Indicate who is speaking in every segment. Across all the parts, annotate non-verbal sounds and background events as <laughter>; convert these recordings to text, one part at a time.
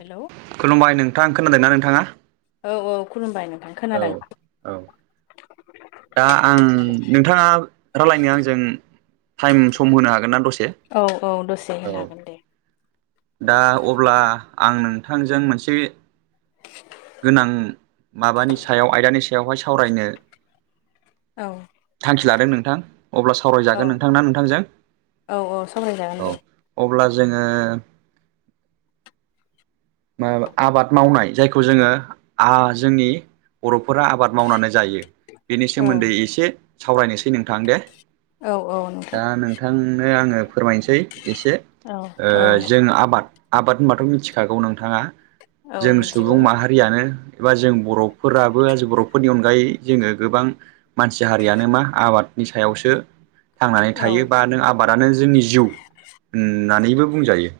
Speaker 1: हेल'
Speaker 2: खुलुमबाय नोंथां खोनादोंना नोंथाङा?
Speaker 1: औ औ खुलुमबाय नोंथां
Speaker 2: औ
Speaker 1: खोनादों
Speaker 2: औ दा आं नोंथाङा रालायनो आंजों टाइम सम होनो हागोन ना दसे?
Speaker 1: औ औ दसे
Speaker 2: औ
Speaker 1: होनो हागोन दे
Speaker 2: दा अब्ला आं नोंथांजों मोनसे गोनां माबानि सायाव आयदानि सायावहाय सावरायनो
Speaker 1: औ
Speaker 2: थांखि लादों नोंथां अब्ला
Speaker 1: औ
Speaker 2: सावरायजागोन नोंथां ना नोंथांजों
Speaker 1: औ औ सावरायजागोन
Speaker 2: औ
Speaker 1: दे
Speaker 2: अब्ला जोङो आबाद मावनाय जायखौ जोङो आ जोंनि बर'फोरा आबाद मावनानै जायो बेनि
Speaker 1: औ
Speaker 2: सोमोन्दै एसे सावरायनोसै नोंथां दे
Speaker 1: औ औ नोंथां
Speaker 2: दा नोंथांनो आङो फोरमायनोसै एसे
Speaker 1: औ
Speaker 2: ओ जों आबाद आबाद होनबाथ' मिथिखागौ नोंथाङा
Speaker 1: औ
Speaker 2: जों
Speaker 1: मिथिगौ
Speaker 2: सुबुं माहा रियानो एबा जों बर'फोराबो आज' बर'फोरनि अनगायै जोङो गोबां मानसि हारियानो मा आबादनि सायावसो थांनानै
Speaker 1: औ
Speaker 2: थायो बा नों आबादानो जोंनि जिउ होननानैबो बुंजायो।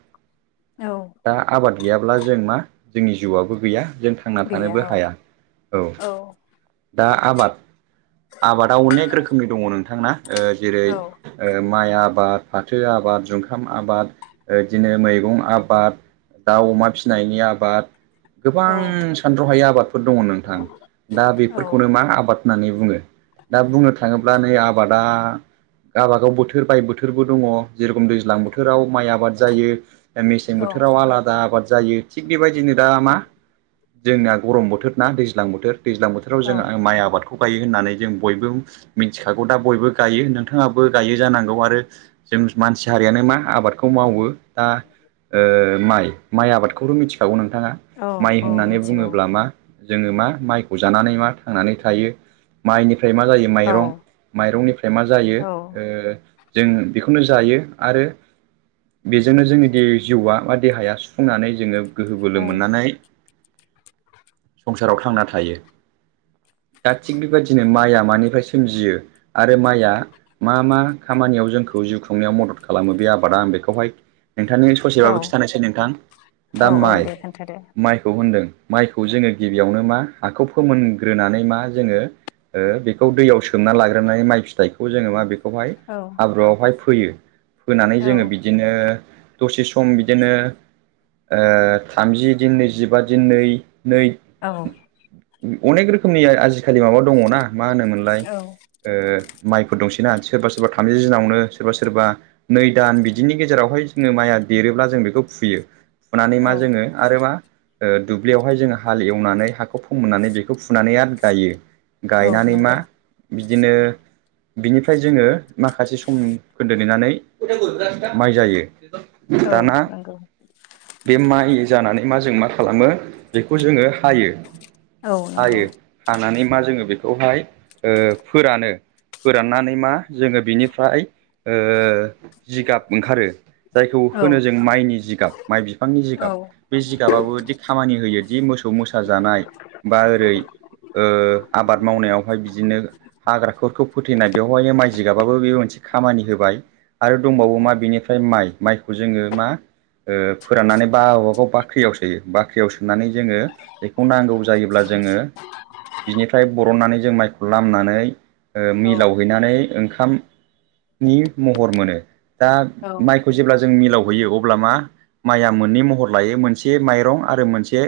Speaker 1: औ
Speaker 2: दा आबाद गैयाब्ला जों मा जोंनि जिउआबो गैया जों थांना
Speaker 1: गैया
Speaker 2: थानोबो
Speaker 1: औ
Speaker 2: हाया औ दा आबाद, आबादा अनेक रोखोमनि दङ' नोंथां ना? ओ जेरै
Speaker 1: औ
Speaker 2: ओ माइ आबाद, फाथो आबाद, जुंखाम आबाद, ओ इदिनो मैगं आबाद दाउ अमा फिनायनि आबाद।
Speaker 1: औ
Speaker 2: गोबां सानथ्र'हायै आबादफोर दङ' नोंथां दा
Speaker 1: औ
Speaker 2: बेफोरखौनो मा आबाद होननानै बुङो। दा बुंनो थाङोब्ला नै आबादा गाबा गाव बोथोर बाय बोथोरबो दङ' जेरखम दैज्लां बोथोराव माइ आबाद जायो। मेसें
Speaker 1: औ
Speaker 2: बोथोराव आलादा आबाद जायो थिग बेबायदिनो दा मा जोंना गरम बोथोर ना दैज्लां बोथोर दैज्लां बोथोराव जों आं माइ आबादखौ गायो होननानै जों बयबो मिन्थिखागौ दा बयबो गायो नोंथाङाबो गायो जानांगौ आरो जों मानसि हारियानो मा आबादखौ मावो। दा ओ माइ माइ आबादखौथ' मिथिखागौ नोंथाङा।
Speaker 1: औ
Speaker 2: माइ
Speaker 1: औ
Speaker 2: होननानै
Speaker 1: मिथिगौ
Speaker 2: बुङोब्ला मा? जोङो मा माइखौ जानानै मा थांनानै थायो। माइनिफ्राय मा जायो
Speaker 1: औ
Speaker 2: माइरं माइरंनिफ्राय मा जायो ओ जों बेखौनो जायो आरो बेजोंनो जोंनि दे जिउआ बा देहाया फुंनानै जोङो गोहो बोलो
Speaker 1: औ
Speaker 2: मोननानै संसाराव थांना थायो। दा थिग बेबायदिनो माइआ मानिफ्राय सोमजियो आरो माइआ मा मा खामानियाव जोंखौ जिउ खुंनायाव मदद खालामो बे आबादा आं बेखौहाय नोंथांनो
Speaker 1: औ
Speaker 2: ससेबाबो खिथानोसै नोंथां। दा
Speaker 1: औ औ
Speaker 2: माइ
Speaker 1: दे खोन्थादो
Speaker 2: माइखौ होनदों माइखौ जोङो गिबियावनो मा हाखौ फोमोनग्रोनानै मा जोङो ओ बेखौ दैआव सो सोमना लाग्रोनानै माइ फिथाइखौ जोङो मा बेखौहाय
Speaker 1: औ
Speaker 2: हाब्रुआवहाय फोयो। फोनानै
Speaker 1: औ
Speaker 2: जोङो बि दिनो दसे सम बिदिनो ओ थामजि दिन नैजिबा दिन नै नै
Speaker 1: औ।
Speaker 2: अनेक रोखोमनि आजिखालि माबा दङ'ना मा होनोमोनलाय?
Speaker 1: औ
Speaker 2: ओ माइफोर दंसैना। सोरबा सोरबा थामजि दिनावनो सोरबा सोरबा नै दान बिदिनि गेजेरावहाय जोङो माइया देरोब्ला जों बेखौ फुयो। फुनानै
Speaker 1: औ
Speaker 2: मा जोङो आरो मा ओ दुब्लियावहाय जोङो हाल एवनानै हाखौ फोमोननानै बेखौ फुनानै आरो गायो।
Speaker 1: औ
Speaker 2: गायनानै मा
Speaker 1: नंगौ
Speaker 2: बिदिनो बिनिफ्राय जोङो माखासे सम खोन्दो नेनानै माइ जायो।
Speaker 1: औ
Speaker 2: दाना
Speaker 1: नोंगौ।
Speaker 2: बे माइ जानानै मा जों मा खालामो बेखौ जोङो हायो
Speaker 1: औ नंगौ
Speaker 2: हायो। हानानै मा जोङो बेखौहाय ओ फोरानो। फोराननानै मा जोङो बिनिफ्राय ओ जिगाब ओंखारो जायखौ
Speaker 1: औ
Speaker 2: होनो जों माइनि जिगाब माइ बिफांनि
Speaker 1: औ
Speaker 2: जिगाब। बे जिगाबाबोदि खामानि होयोदि मोसौ मोसा जानाय बा ओरै ओ आबाद मावनायावहाय बिदिनो हाग्राखोरखौ फोथैनाय बेवहायनो माइ जिगाबाबो बेबो मोनसे खामानि होबाय। आरो दंबावो
Speaker 1: औ
Speaker 2: मा बिनिफ्राय माइ माइखौ जोङो मा ओ फोराननानै बा गाबा गाव बाख्रियाव सोयो। बाख्रियाव सोनानै जोङो एखौ नांगौ जायोब्ला जोङो बिनिफ्राय बरननानै जों माइखौ लामनानै ओ
Speaker 1: औ
Speaker 2: मिलाव हैनानै ओंखाम नि महर मोनो। दा
Speaker 1: औ।
Speaker 2: माइखौ जेब्ला जों मिलाव हैैयो अब्ला मा? माइया मोननै महर लायो मोनसे माइरं आरो मोनसे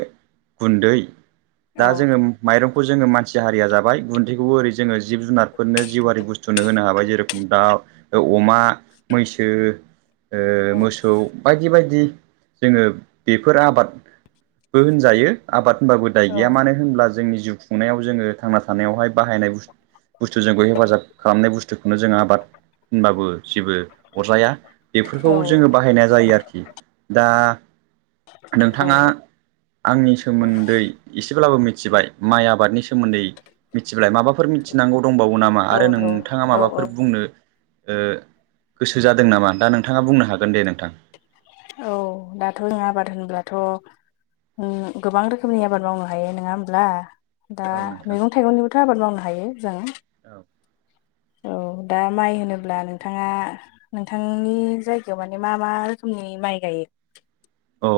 Speaker 2: गुन्दै। दा जोङो माइरंखौ जोङो मानसि हारिया जाबाय गुन्दैखौबो ओरै जोङो जिब जुनारफोरनो जिउआरि बुस्थुनो होनो हाबाय जेरेखम दाउ, अमा मैसो
Speaker 1: औ
Speaker 2: ओ मोसौ बायदि बायदि। जोङो बेफोर आबादबो होनजायो आबाद होनबाबो दाय
Speaker 1: औ
Speaker 2: गैया मानो होनब्ला जोंनि जिउ खुंनायाव जोङो थांना थानायावहाय बाहायनाय बुस्थ बुस्थु जोंखौ हेफाजाब खालामनाय बुस्थुखौनो जों आबाद होनबाबो जेबो अरजाया। बेफोरखौ
Speaker 1: औ
Speaker 2: जोङो बाहायनाय जायो आरोखि दा
Speaker 1: औ
Speaker 2: नोंथाङा आंनि सोमोन्दै एसेब्लाबो मिथिबाय माइ आबादनि सोमोन्दै मिथिलाय माबाफोर मिथिनांगौ दंबावो नामा आरो
Speaker 1: नंगौ
Speaker 2: नोंथाङा
Speaker 1: औ औ
Speaker 2: माबाफोर बुंनो ओ गोसो जादों नामा दा नोंथाङा बुंनो हागोन दे नोंथां।
Speaker 1: औ दाथ' जों आबाद होनब्लाथ' ओम गोबां रोखोमनि आबाद मावनो हायो नङा होमब्ला। दा
Speaker 2: औ नोंथां औ
Speaker 1: मैगं थाइगंनिबोथ' आबाद मावनो हायो जों। औ दा माइ होनोब्ला नोंथाङा नोंथांनि जायगायाव माने मा मा रोखोमनि माइ गाइयो?
Speaker 2: अ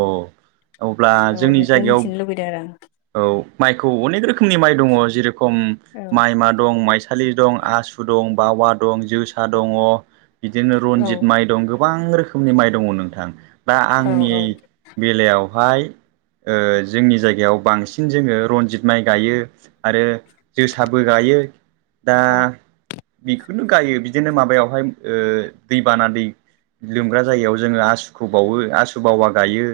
Speaker 2: अब्ला
Speaker 1: औ
Speaker 2: जोंनि
Speaker 1: बेखौ
Speaker 2: जायगायाव
Speaker 1: <unintelligible>
Speaker 2: औ माइखौ अनेक रोखोमनि माइ दङ जेरेखम
Speaker 1: आं
Speaker 2: माइमा दं मायसा सालि दं, आसु दं, बावा दं, जोसा दङ बिदिनो
Speaker 1: औ
Speaker 2: रनजित माय दङ गोब गोबां रोखोमनि माइ दङ नोंथां दा आंनि
Speaker 1: औ
Speaker 2: बेलायावहाय ओ जोंनि जायगायाव बांसिन जोङो रनजित माइ गाइयो आरो जोसाबो गाइयो दा
Speaker 1: औ
Speaker 2: बेखौनो गाइयो बिदिनो माबायाव हाय ओ दै बाना दै लोमग्रा जायगायाव जोङो आसुखौ बावो आसु बावा गाइयो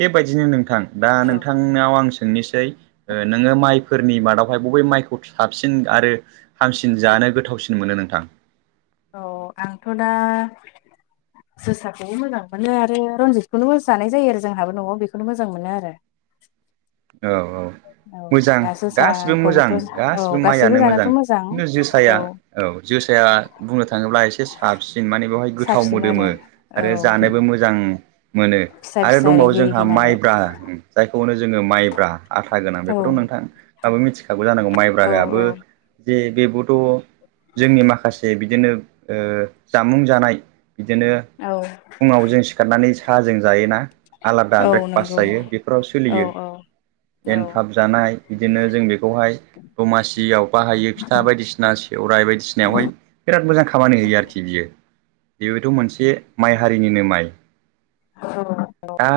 Speaker 2: बेबायदिनो नोंथां। दा
Speaker 1: औ
Speaker 2: नोंथांनाव आं सों सोंनिसै ओ नोङो मायफोरनि मादाव हाय बबे माइखौ साबसिन आरो हामसिन जानो गोथावसिन मोनो नोंथां?
Speaker 1: औ आंथ' दा जोसाखौबो मोजां मोनो आरो रनजितखौनो जानाय जायो आरो जोंहाबो न'आव बेखौनो मोजां मोनो आरो।
Speaker 2: औ औ।
Speaker 1: औ
Speaker 2: मोजां
Speaker 1: दा
Speaker 2: गासिबो मोजां
Speaker 1: जोसाखौबोथ' औ
Speaker 2: गासिबो
Speaker 1: गासैबो
Speaker 2: माइआनो
Speaker 1: जानोथ'
Speaker 2: मोजां खिन्थु जोसाया औ जोसाया बुंनो थाङोब्ला एसे साबसिन माने बेवहाय गोथाव
Speaker 1: साबसिन
Speaker 2: मोदोमो।
Speaker 1: आरो औ
Speaker 2: आरो जानोबो मोजां मोनो
Speaker 1: फिसा
Speaker 2: आरो
Speaker 1: फिसा
Speaker 2: दंबावो
Speaker 1: रिगि
Speaker 2: जोंहा
Speaker 1: रिगि नालाय
Speaker 2: माइब्रा। जायखौ होनो जोङो माइब्रा। आथा गोनां
Speaker 1: औ
Speaker 2: बेखौथ' नोंथांङाबो मिथिखागौ जानांगौ
Speaker 1: औ
Speaker 2: माइब्रायाबो जे बेबोथ' जोंनि माखासे बिद दिनो ओ जामुं जानाय बिदिनो
Speaker 1: औ
Speaker 2: फुङाव जों सिखारनानै साहाजों जायोना आलादा
Speaker 1: औ
Speaker 2: ब्रेकफास्ट
Speaker 1: नंगौ
Speaker 2: जायो बेफोराव
Speaker 1: औ
Speaker 2: सोलियो।
Speaker 1: औ औ
Speaker 2: एनथाब जानाय बिदिनो जों बेखौहाय दमासियाव बाहायो फिथा बायदिसिना सेवराय बायदिसिनायावहाय बिराद मोजां खामानि होयो आरोखि बियो बेबोथ' मोनसे माइ हारिनिनो माइ।
Speaker 1: <inaudible>
Speaker 2: आ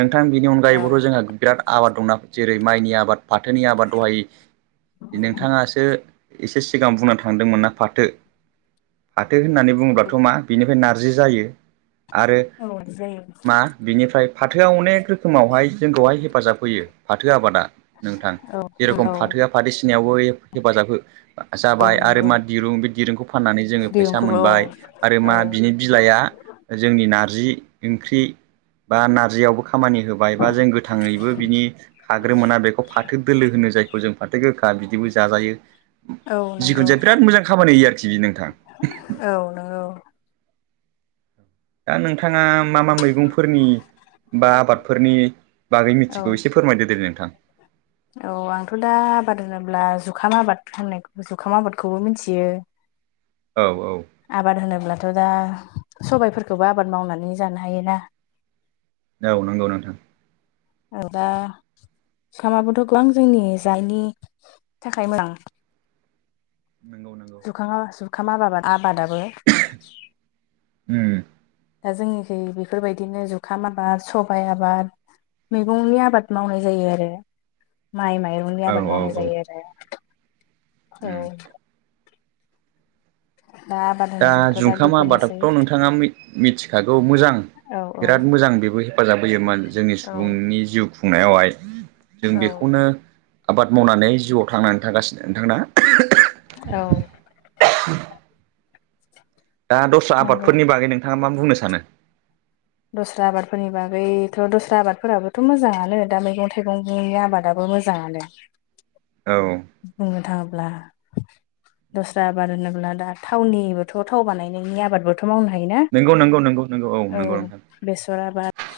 Speaker 2: नोंथां बिनि अनगायैबोथ
Speaker 1: औ
Speaker 2: जोंङो बिराद आबाद दंना जेरै माइनि आबाद फाथोनि आबाद दहाय नोंथाङासो एसे सिगां बुंना थांदोंमोनना फाथो फाथो होननानै बुङोब्लाथ' मा बिनिफ्राय नारजि जायो। आरो
Speaker 1: औ जायो।
Speaker 2: मा बिनिफ्राय फाथोआ अनेक रोखोमावहाय जोंखौहाय हेफाजाब होयो फाथो आबादा नोंथां।
Speaker 1: औ औ
Speaker 2: फाथोसिनायावबो हेफाजाब हो जाबाय
Speaker 1: औ
Speaker 2: आरो
Speaker 1: नंगौ
Speaker 2: मा दिरुं बे दिरुंखौ फाननानै जोङो फैसा
Speaker 1: दिरुंखौबो औ
Speaker 2: मोनबाय। आरो
Speaker 1: औ
Speaker 2: मा बिनि बिलाइआ जोंनि नारजि ओंख्रि बा नारजियावबो खामानि होबाय बा जों गोथाङैबो बिनि खाग्रोमोना बेखौ फाथो दोलो होनो जायखौ जों फाथो गोखा बिदिबो जाजायो।
Speaker 1: औ नंगौ
Speaker 2: जिखुनु जाया बिराद मोजां खामानि होयो आरोखि बे नोंथां।
Speaker 1: औ नोंगौ।
Speaker 2: दा नोंथाङा मा मा मैगंफोरनि बा आबादफोरनि बागै
Speaker 1: औ
Speaker 2: मिथिगौ एसे फो फोरमायदो दे नोंथां।
Speaker 1: औ आंथ' दा आबाद होनोब्ला जुखाम आबाद होननायखौ जुखाम आबादखौबो मोनथियो।
Speaker 2: औ औ
Speaker 1: आबाद होनोब्लाथ' दा सबायफोरखौबो आबाद मावनानै जानो हायोना।
Speaker 2: औ नंगौ नोंथां।
Speaker 1: औ दा जुखामाबोथ' गोबां जोंनि जायनि थाखाय मोजां।
Speaker 2: नंगौ नंगौ।
Speaker 1: जुखांया जुखाम आबाबाद आबादाबो।
Speaker 2: उम
Speaker 1: दा जोंनिखै बेफोरबायदिनो जुखाम आबाद सबाइ आबाद मैगंनि आबाद मावनाय जायो आरो माइ माइरं ननि
Speaker 2: औ
Speaker 1: आबाद
Speaker 2: औ
Speaker 1: मावनाय
Speaker 2: औ
Speaker 1: जायो आरो
Speaker 2: उम
Speaker 1: औ दा आबाद
Speaker 2: दा
Speaker 1: होनोब्लाथ'
Speaker 2: जुंखाम
Speaker 1: बेफोरनोसै
Speaker 2: आबादखौ नोंथाङा मि मिथिखागौ मोजां।
Speaker 1: औ औ
Speaker 2: बिराद मोजां बेबो हेफाजाब होयोमोन जोंनि
Speaker 1: औ
Speaker 2: सुबुंनि जिउ खुं खुंनायावहाय जों
Speaker 1: औ
Speaker 2: बेखौनो आबाद मावनानै जिउआव थांनानै थांगासिनो नोंथां ना?
Speaker 1: औ।
Speaker 2: दा दस्रा
Speaker 1: नंगौ
Speaker 2: आबादफोरनि बागै नोंथाङा मा बुंनो सानो?
Speaker 1: दस्रा आबादफोरनि बागैथ' दस्रा आबादफोराबोथ' मोजाङानो दा मैगं थाइगंनि आबादाबो मो जानो
Speaker 2: औ।
Speaker 1: बुंनो थाङोब्ला। दस्रा आबाद होनोब्ला दा थावनिबोथ' थाव बानायनायनि आबादबोथ' मावनो हायोना।
Speaker 2: नंगौ नंगौ नंगौ नोंगौ औ
Speaker 1: औ
Speaker 2: नंगौ नोंथां
Speaker 1: बेसर आबाद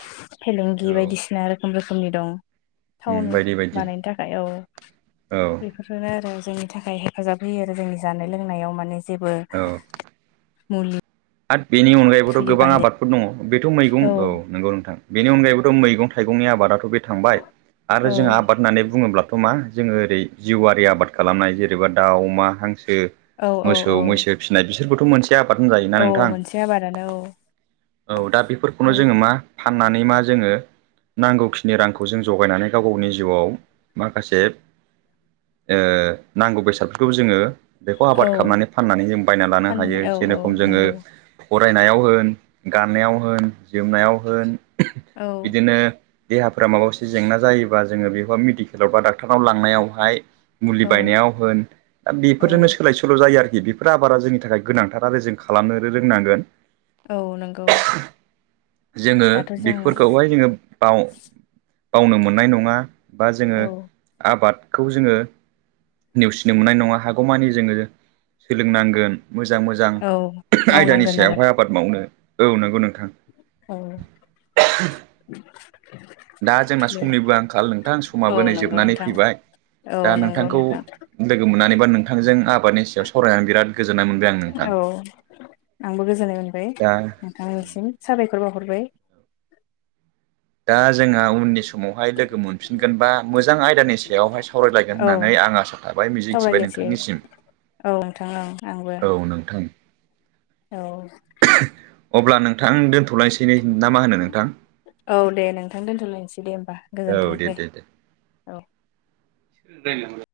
Speaker 1: फेलेंगि
Speaker 2: औ
Speaker 1: बायदिसिना रोखोम रोखोमनि दं थावन
Speaker 2: बायदि बायदि
Speaker 1: बानायनो थाखाय औ।
Speaker 2: औ
Speaker 1: बेफोरनो आरो जोंनि थाखाय हेफाजाब होयो आरो जोंनि जानाय लोंनायाव माने जेबो मुलि
Speaker 2: आथ बेनि अनगायैबोथ'
Speaker 1: थुलि
Speaker 2: गोबां
Speaker 1: बाहायनो
Speaker 2: आबादफोर दङ बेथ' मैगं औ नंगौ नोंथां बेनि अनगायैबोथ' मैगं थाइगंनि आबादाथ' बे थांबाय
Speaker 1: औ
Speaker 2: आरो जोंहा आबाद होननानै बुङोब्ला' थ' मा जोङो ओरै जिउआरारि आबाद खालामनाय जेनेबा दाउ अमा हांसो
Speaker 1: औ औ
Speaker 2: मोसौ
Speaker 1: औ
Speaker 2: मैसो फिसिनाय बिसोरबोथ' मोनसे आबाद
Speaker 1: औ
Speaker 2: होनजायोना नों थां
Speaker 1: मोनसे आबादानो औ
Speaker 2: औ दा बेफोरखौनो जोङो
Speaker 1: औ
Speaker 2: मा फाननानै मा जोङो नांगौखिनि रांखौ जों जगायनानै गाव गावनि जिउआव माखासे ओ नांगौ बेसादफोरखौ जोङो बेखौ
Speaker 1: औ
Speaker 2: आबाद खालामनानै फाननानै जों बायना लानो
Speaker 1: फाननानै
Speaker 2: हायो
Speaker 1: औ औ
Speaker 2: जेरखम जोङो
Speaker 1: नंगौ
Speaker 2: फरायनायाव होन गाननायाव होन जोमनायाव होन
Speaker 1: औ
Speaker 2: बिदिनो देहाफोरा माबा मोनसे जेंना जायोबा जोङो बेबा मेडिकेलाव बा डाक्टारनाव लांनायावहाय मुलि
Speaker 1: औ
Speaker 2: बायनायाव होन दा
Speaker 1: औ
Speaker 2: बेफोरजोंनो सोलाय सोल' जायो आरोखि बेफोर आबादा जोंनि थाखाय गोनांथार आरो जों खालामनो रोंनांगोन
Speaker 1: औ नंगौ
Speaker 2: जोङो
Speaker 1: दाथ' जोंनाव
Speaker 2: बेफोरखौहाय जोङो बाव बावनो मोननाय नङा बा जोङो
Speaker 1: औ
Speaker 2: आबादखौ जोङो नेवसिनो मोननाय नङा हागौमानि जोङो सोलोंनांगोन मोजां मोजां
Speaker 1: औ
Speaker 2: आयदानि
Speaker 1: मावनांगोन आरो
Speaker 2: सायावहाय आबाद मावनो औ नंगौ नोंथां
Speaker 1: औ
Speaker 2: दा जोंना
Speaker 1: दे
Speaker 2: समनिबो आंखाल नोंथां
Speaker 1: औ
Speaker 2: समाबो नै
Speaker 1: नंगौ
Speaker 2: जोबनानै
Speaker 1: नोंथां
Speaker 2: फैबाय
Speaker 1: औ
Speaker 2: दा
Speaker 1: नंगौ
Speaker 2: नोंथांखौ
Speaker 1: नोंथां
Speaker 2: लोगो मोन्नानै बा नोंथांजों आबादनि सो सावरायनानै बिराद गोजोननाय मोनबाय आं
Speaker 1: औ
Speaker 2: नोंथां
Speaker 1: आंबो गोजोननाय मोनबाय
Speaker 2: दा
Speaker 1: नोंथांनिसिम साबायखर बाहरबाय
Speaker 2: दा जोंहा उननिस समावहाय लोगो मोनफिनगोन बा मोजां आयदानि सायावहाय सावरायलायगोन
Speaker 1: औ
Speaker 2: होन्नानै आं आसा थाबाय मिजिंथिबाय
Speaker 1: सावरायलायसै
Speaker 2: नोंथांनिसिम
Speaker 1: औ नोंथां औ आंबो
Speaker 2: औ नोंथां
Speaker 1: औ
Speaker 2: अब्ला नोंथां दोनथ'लायसै ने ना मा होनो नोंथां
Speaker 1: औ दे नोंथां दोनथ'लायनोसै दे होमबा
Speaker 2: औ दे दे दे
Speaker 1: औ
Speaker 2: <unintelligible>